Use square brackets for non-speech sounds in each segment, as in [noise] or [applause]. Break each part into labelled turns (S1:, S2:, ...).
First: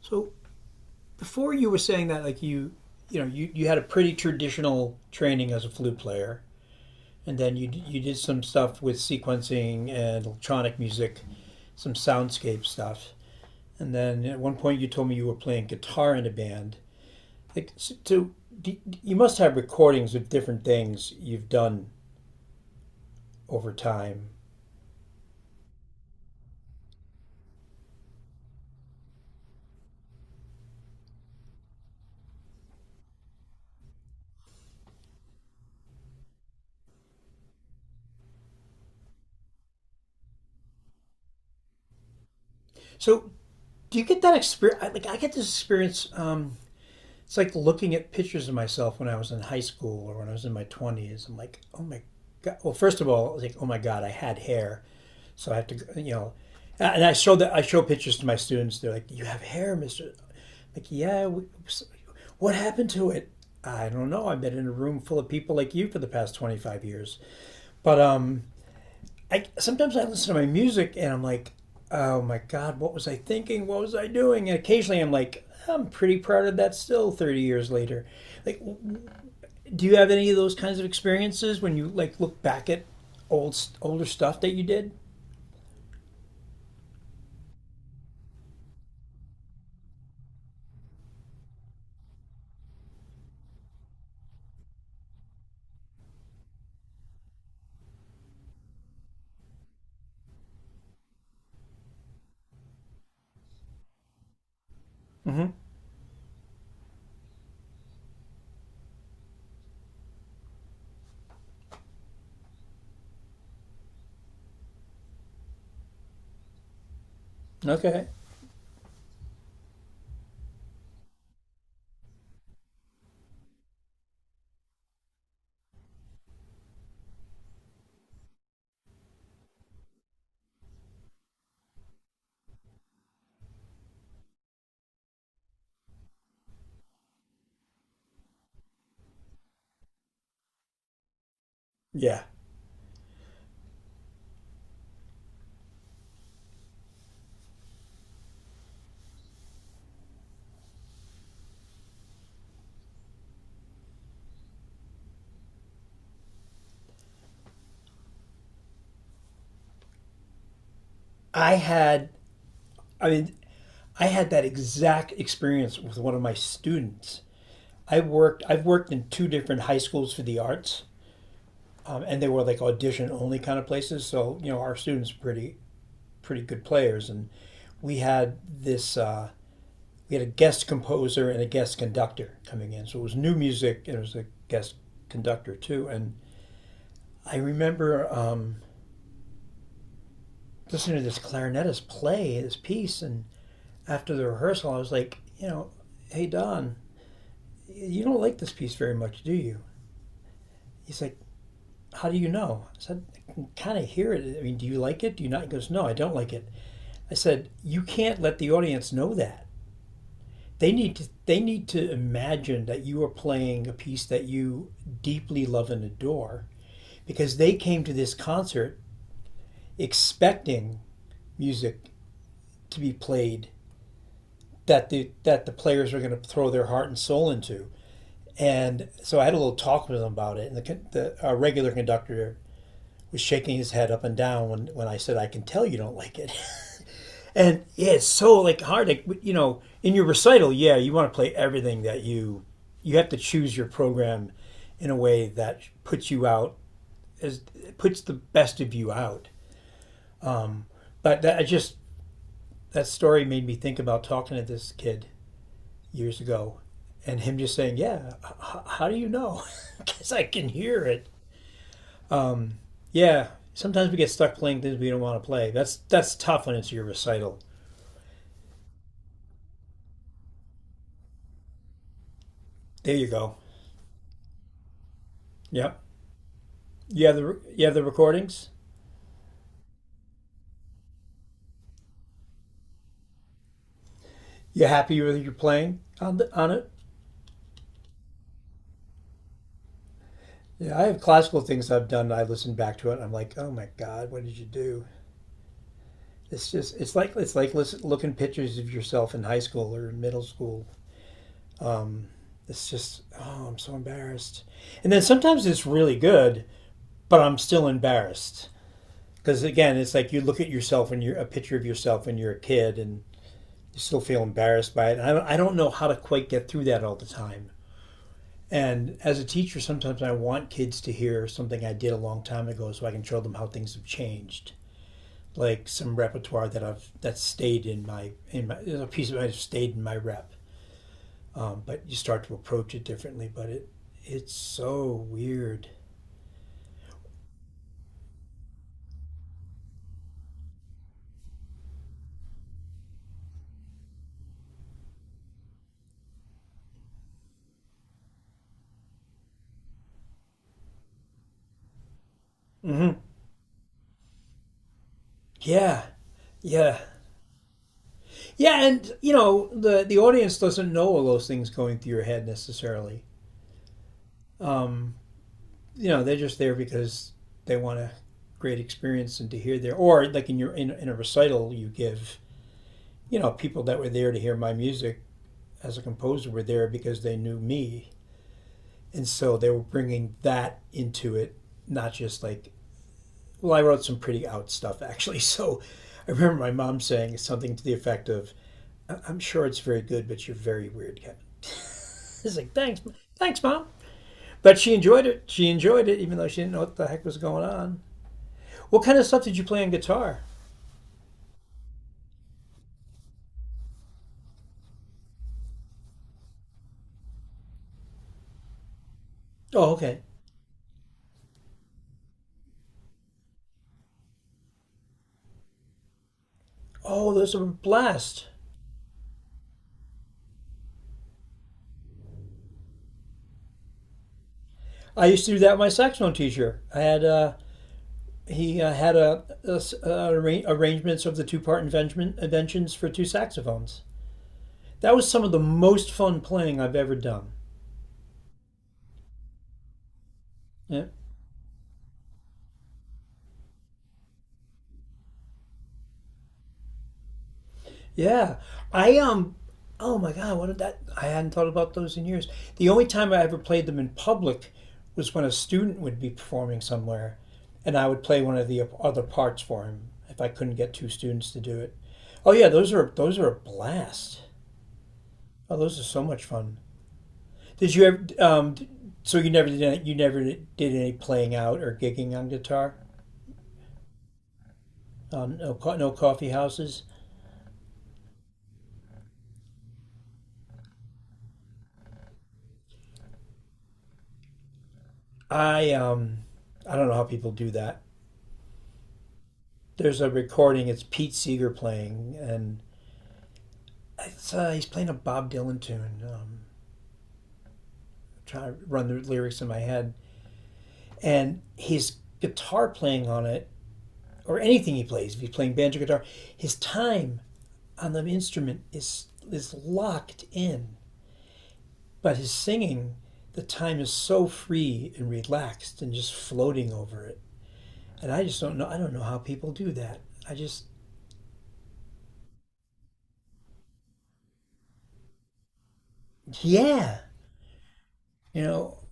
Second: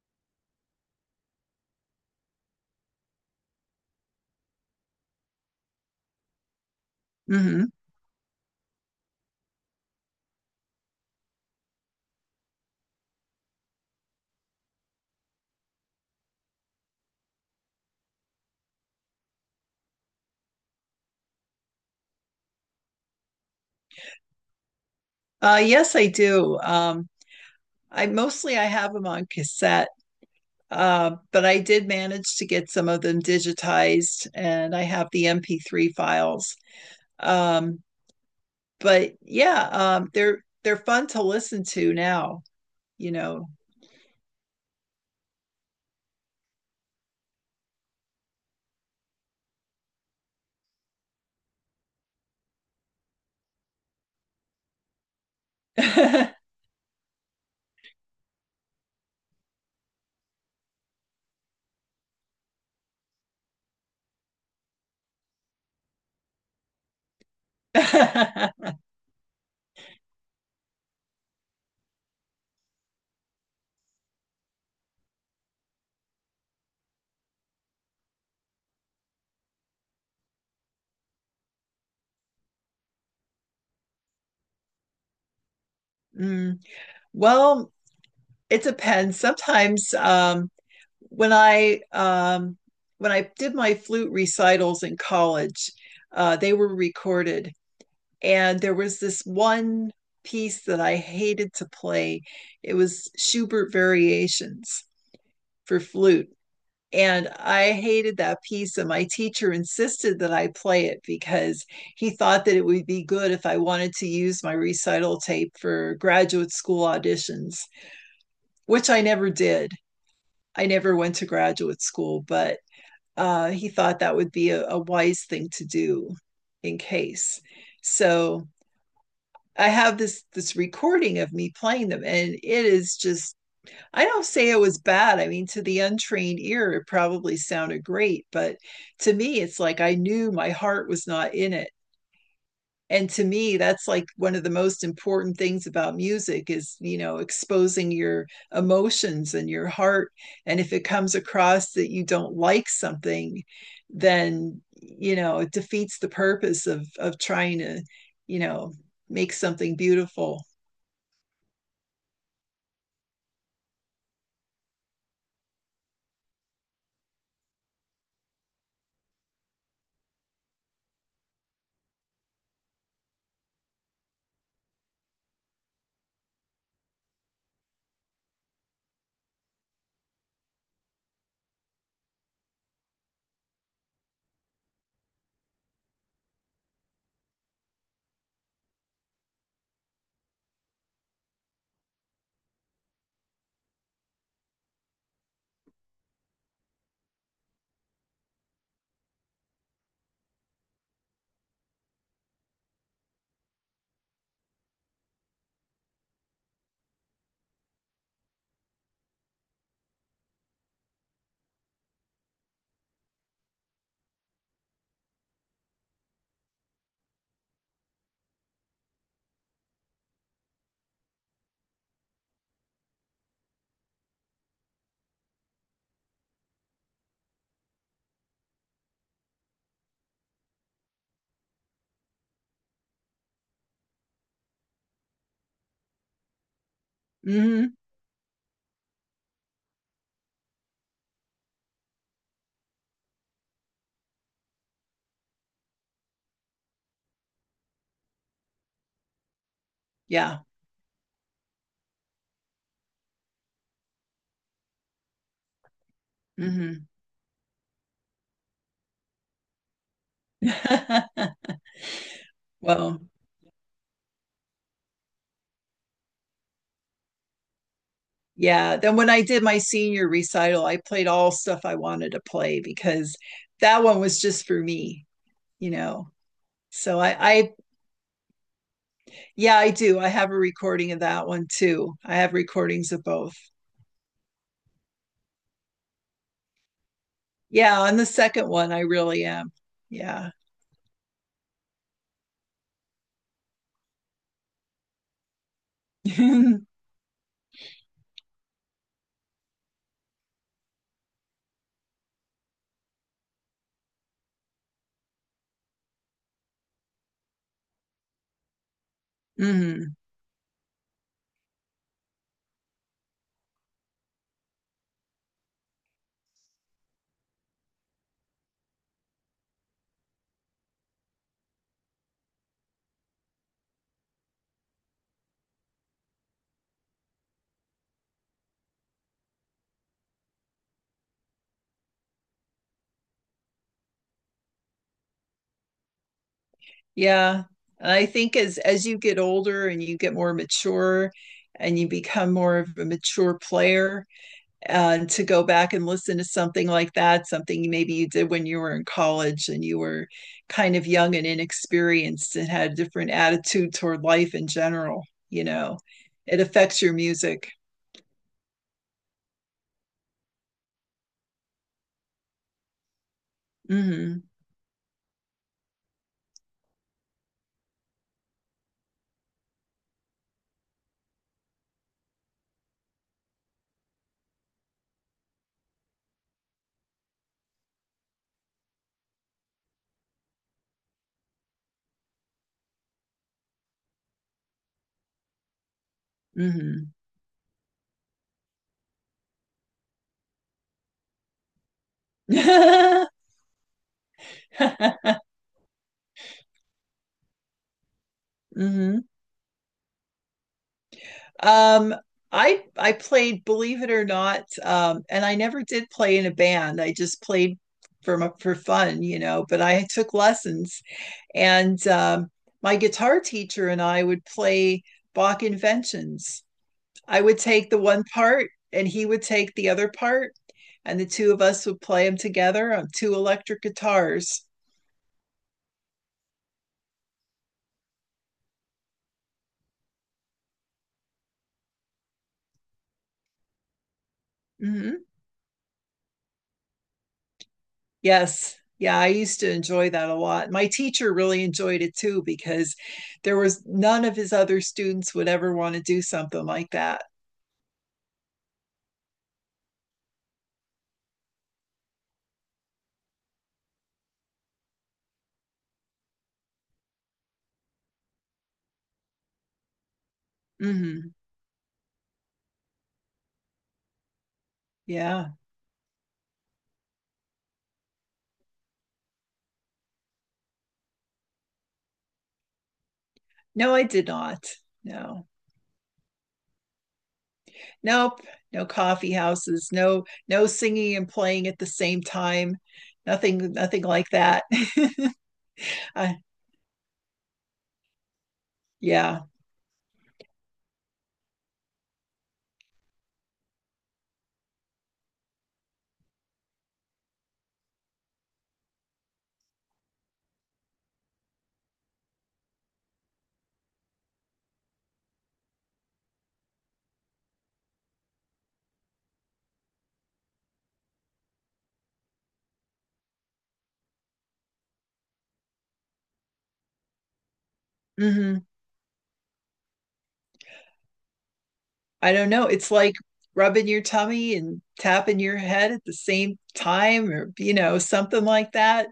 S1: So before you were saying that, like you had a pretty traditional training as a flute player, and then you
S2: Hmm.
S1: you did some stuff with sequencing and electronic music, some soundscape stuff, and then at 1 point you told me you were playing guitar in a band. So you must have recordings of different things you've done over time.
S2: Yes, I do. I mostly I have them on cassette, but I did manage to get some of them digitized, and I have the MP3 files. Um, but yeah, they're fun to listen to now, you
S1: So
S2: know.
S1: do you get that experience? Like I get this experience. It's like looking at pictures of myself when I was in high school or when I was in my 20s. I'm like, oh my God. Well, first of all, I was like, oh my God, I had hair. So I have to, you know,
S2: [laughs]
S1: and I show pictures to my students. They're like, you have hair, Mr. I'm like, yeah. What happened to it? I don't know. I've been in a room full of people like you for the past 25 years. But I sometimes I listen to my music and I'm like, oh my god, what was I thinking? What was I doing? And occasionally I'm like, I'm pretty proud of that still 30 years later. Like, do you have any of those kinds of experiences when you like look back at older stuff that you did?
S2: Mm. Well, it depends. Sometimes when I um, when I did my flute recitals in college, they were recorded, and there was this one piece that I hated to play. It was Schubert Variations for flute. And I hated that piece, and my teacher insisted that I play it because he thought that it would be good if I wanted to use my recital tape for graduate school auditions,
S1: Okay.
S2: which I never did. I never went to graduate school, but he thought that would be a wise thing to do in case. So I have this recording of me playing them, and it is just I don't say it was bad. I mean, to the untrained ear, it probably sounded great, but to me, it's like I knew my heart was not in it,
S1: Yeah.
S2: and to me that's like one of the most important things about music is, you know, exposing your emotions and your heart. And if it comes across that you don't like something, then, you know, it defeats the purpose of trying to you know make something beautiful.
S1: I had I mean, I had that exact experience with one of my students. I've worked in two different high schools for the arts. And they were like audition only kind of places. So, you know, our students were pretty good players, and we had this uh, we had a guest composer and a guest conductor coming in, so it was new music and it was a guest conductor too. And I remember listening to this clarinetist play this piece, and after the rehearsal, I was like, you know, hey Don, you don't like this piece very much, do you? He's like, how do you know? I said, I can kind of hear it. I mean, do you like it? Do you not? He goes, no, I don't like it. I said, you can't let the audience know that. They need to imagine that you are playing a piece that you deeply love and adore because they came to this concert expecting music to be played that the players are going to throw their heart and soul into. And so I had a little talk with them about it. And the our regular conductor was shaking his head up and down when I said I can tell you don't like it. And
S2: Hmm.
S1: yeah, it's so like hard. Like you know, in your recital, yeah, you want to play everything that you have to choose your program in a way that as puts the best of you out.
S2: Yeah.
S1: But that I just that story made me think about talking to this kid years ago,
S2: Hmm.
S1: and him just saying, "Yeah, how do you know? Because [laughs] I can hear it."
S2: [laughs] Well,
S1: Yeah, sometimes we get stuck playing things we don't want to play. That's tough when it's your recital.
S2: yeah, then when I did my senior recital, I played all stuff I wanted to play,
S1: There you
S2: because
S1: go.
S2: that one was just for me, you
S1: Yep.
S2: know. So
S1: You have
S2: I,
S1: the
S2: I,
S1: recordings.
S2: yeah, I do. I have a recording of that one too. I have recordings of both.
S1: You happy with your playing on on it?
S2: Yeah, on the second one, I really am. Yeah.
S1: Yeah, I have classical things I've done. I listen back to it. I'm like, oh my god, what did you do? It's
S2: [laughs]
S1: just it's like looking pictures of yourself in high school or in middle school. Um, it's just oh, I'm so embarrassed. And then sometimes it's really good, but I'm still embarrassed because again, it's
S2: Hmm.
S1: like you look at yourself and you're a picture of yourself when you're a kid, and you still feel embarrassed by it. And I don't know how to quite get through that all the time. And as a teacher, sometimes I want kids to hear something I did a long time ago so I can show them how things have changed. Like some repertoire that I've that stayed in my, a piece of it stayed in my rep. But you start to approach it differently. But it's so weird.
S2: Yeah. And I think as you get older and you get more mature, and you become more of a mature player, and to go back and listen to something like that, something maybe you did when you were in college and you were kind of young and inexperienced and had a
S1: hmm
S2: different attitude toward life in general, you know,
S1: Yeah,
S2: it
S1: yeah,
S2: affects your music.
S1: yeah. And you know the audience doesn't know all those things going through your head necessarily.
S2: Hmm.
S1: Um, you know they're just there because they want a great experience and to hear their, or like in your in a recital you give, you know, people that were there to hear my music as a composer were there because they knew me, and so they were bringing that into it, not just like, well, I wrote some pretty out stuff [laughs] actually. So I remember my mom
S2: Hmm.
S1: saying something to the effect of, "I am sure it's very good, but you're very weird, Kevin." It's like, thanks. Thanks mom. But she enjoyed it. She enjoyed it even though she didn't know what the heck was going on. What kind
S2: Hmm.
S1: of
S2: [laughs]
S1: stuff did you play on guitar?
S2: Um, I played, believe it or not, and I never did play in a band. I just played for my, for fun, you know, but
S1: Oh,
S2: I
S1: okay.
S2: took lessons. And my guitar teacher and I would play Bach inventions.
S1: Oh,
S2: I
S1: those
S2: would
S1: are a
S2: take the one
S1: blast.
S2: part and he would take the other part, and the two of us would play them together on two electric guitars.
S1: I used to do that with my saxophone teacher. I had he had a arrangements of the inventions for two saxophones. That
S2: Hmm.
S1: was some of the most fun playing I've ever done.
S2: Yes. Yeah, I used to enjoy that a lot. My
S1: Yeah.
S2: teacher really enjoyed it too, because there was none of his other students would ever want to do something like that.
S1: Yeah. I um oh my God, what did that I hadn't thought about those in years. The only time I ever played them in public was when a student would be performing somewhere and I would play one of the other parts for him if I couldn't get two
S2: Hmm.
S1: students to do it. Oh yeah, those are a blast.
S2: Yeah.
S1: Oh, those are so much fun. Did you ever so you never did you never did any playing out or gigging on guitar?
S2: No, I did not. No.
S1: No, no coffee houses.
S2: Nope, no coffee houses, no, no singing and playing at the same time, nothing nothing like that.
S1: I
S2: [laughs]
S1: um
S2: I,
S1: I don't know how people do that.
S2: yeah
S1: There's a recording. It's Pete Seeger playing, and it's, he's playing a Bob Dylan tune. Trying to run the lyrics in my head, and his guitar playing on it, or anything he plays, if he's playing banjo guitar, his time on the instrument is locked in, but his singing, the time is so free and relaxed and just floating over it. And I just
S2: Hmm.
S1: don't know. I don't know how people do that. I just
S2: I don't know, it's like rubbing your tummy and tapping your head at the same
S1: yeah,
S2: time, or you know something
S1: you
S2: like
S1: know,
S2: that.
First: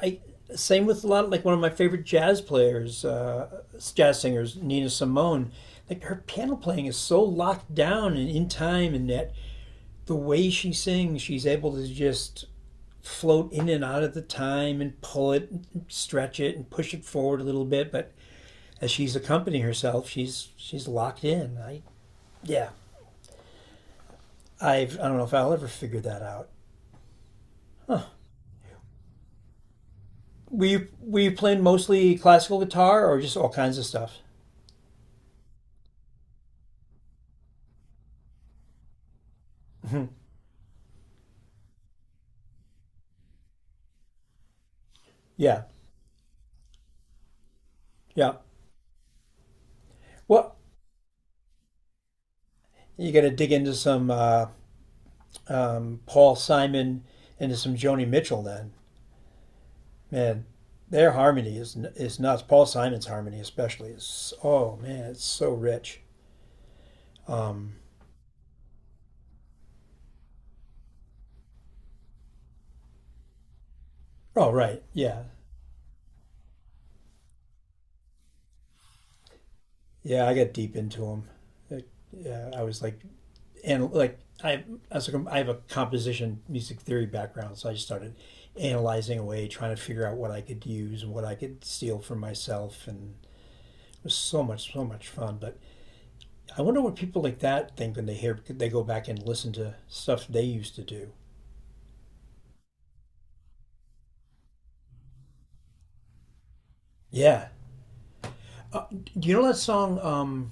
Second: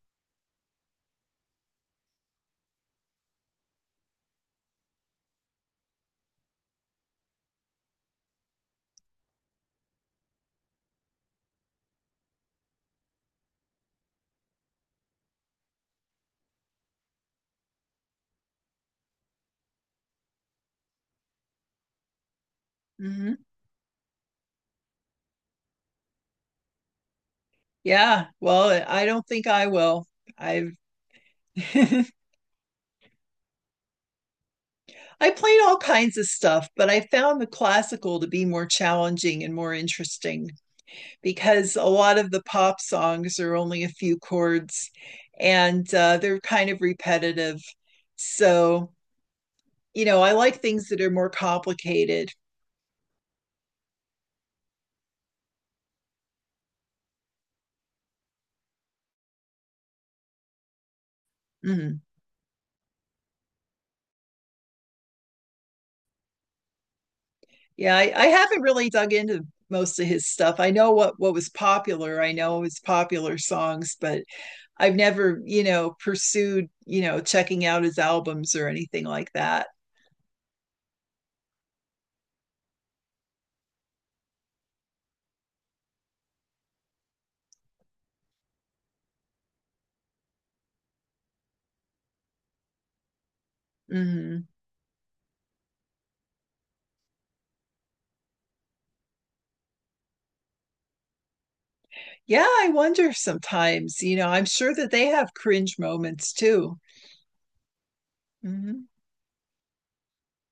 S1: I same with a lot of like one of my favorite jazz players, jazz singers, Nina Simone. Like her piano playing is so locked down and in time, and that the way she sings, she's able to just float in and out of the time and pull it, and stretch it, and push it forward a little bit. But as she's accompanying herself, she's locked in. I yeah,
S2: Hmm.
S1: I don't know if I'll ever figure that out.
S2: Yeah, well, I don't think I will. I've
S1: Were you playing
S2: [laughs]
S1: mostly classical guitar or just all kinds of stuff?
S2: I played all kinds of stuff, but I found the classical to be more challenging and more interesting, because a lot of the pop songs are only a few chords,
S1: Yeah,
S2: and they're kind of repetitive.
S1: yeah.
S2: So, you know, I
S1: Well,
S2: like things that are more complicated.
S1: you got to dig into some Paul Simon, into some Joni Mitchell. Then, man, their harmony is
S2: Mhm.
S1: is nuts. Paul Simon's harmony, especially, is oh man, it's so rich. Um,
S2: Yeah, I haven't really dug into most of his stuff. I know what was popular. I know his popular songs, but
S1: oh right,
S2: I've
S1: yeah,
S2: never, you know, pursued, you know, checking out his albums or anything like that.
S1: yeah. I got deep into them. It, yeah, I was like, and I have a composition music theory background, so I just started analyzing away, trying to figure out what I could use and what I could steal for myself, and it was
S2: Hmm.
S1: so much fun. But I wonder what people like that think when they go back and listen to stuff they used to do.
S2: Yeah, I wonder sometimes, you know, I'm sure that they have cringe moments too.
S1: Yeah,
S2: Hmm.
S1: do you know that song um,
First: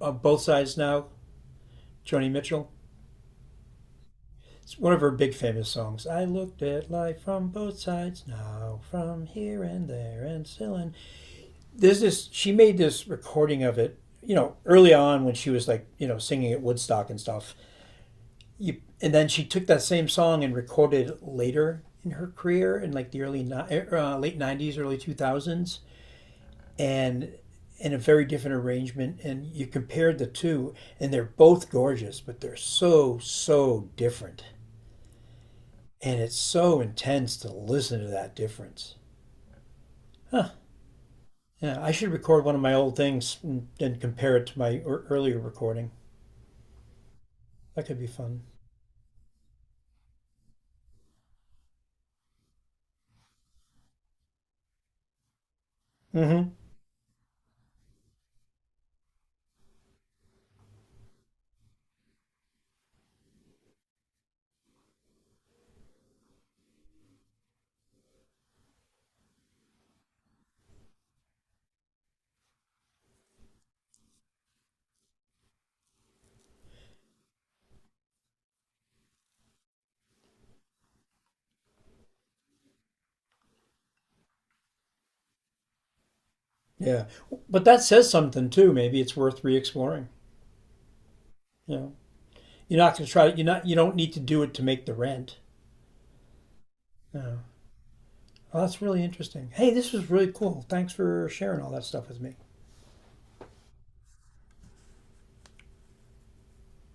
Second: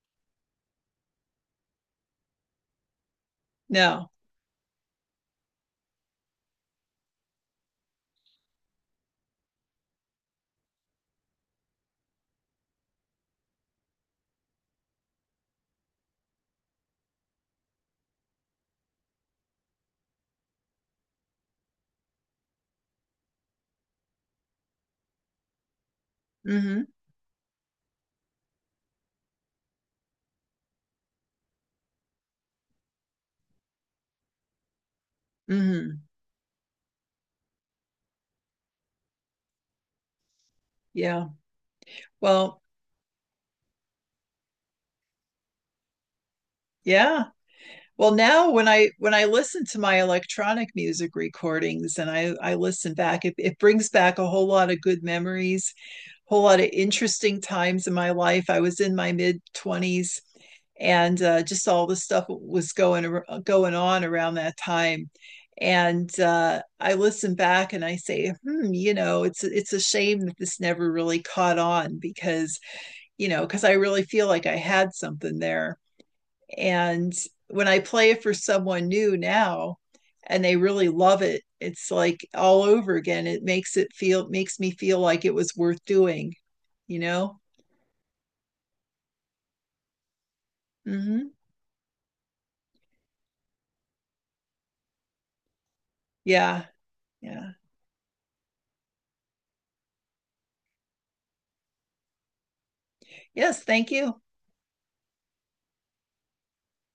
S1: uh, "Both Sides Now"? Joni Mitchell.
S2: No.
S1: It's one of her big famous songs. I looked at life from both sides now, from here and there and still, and there's this. She made this recording of it. You know, early on when she was like, you know, singing at Woodstock and stuff. And then she took that same song and recorded it later in her career in like the early late 90s, early 2000s,
S2: Hmm.
S1: and in a very different arrangement, and you compared the two and they're both gorgeous but they're so so different,
S2: Hmm.
S1: and it's so intense to listen to that difference. Huh.
S2: Yeah.
S1: Yeah, I should record one of
S2: Well,
S1: my old things and compare it to my earlier recording.
S2: yeah.
S1: That could be
S2: Well,
S1: fun.
S2: now when I listen to my electronic music recordings and I listen back, it brings back a whole lot of good memories,
S1: Mm
S2: a whole
S1: hmm
S2: lot of interesting times in my life. I was in my mid 20s, and just all the stuff was going on around that time. And I listen back and I say, hmm, you know, it's a shame that this never really caught on, because, you know, because I really feel like I had something there. And when I play it for someone new now and they really love it, it's like all over again. It makes it feel, makes me feel like it was worth doing, you
S1: yeah,
S2: know?
S1: but that says something too. Maybe it's worth re-exploring,
S2: Hmm.
S1: you know. You're not going to try it. You're not, you don't need to do it to make the rent.
S2: Yeah.
S1: No.
S2: Yeah.
S1: Well, that's really interesting. Hey, this was really cool. Thanks for sharing all that stuff with me.
S2: Yes. Thank you.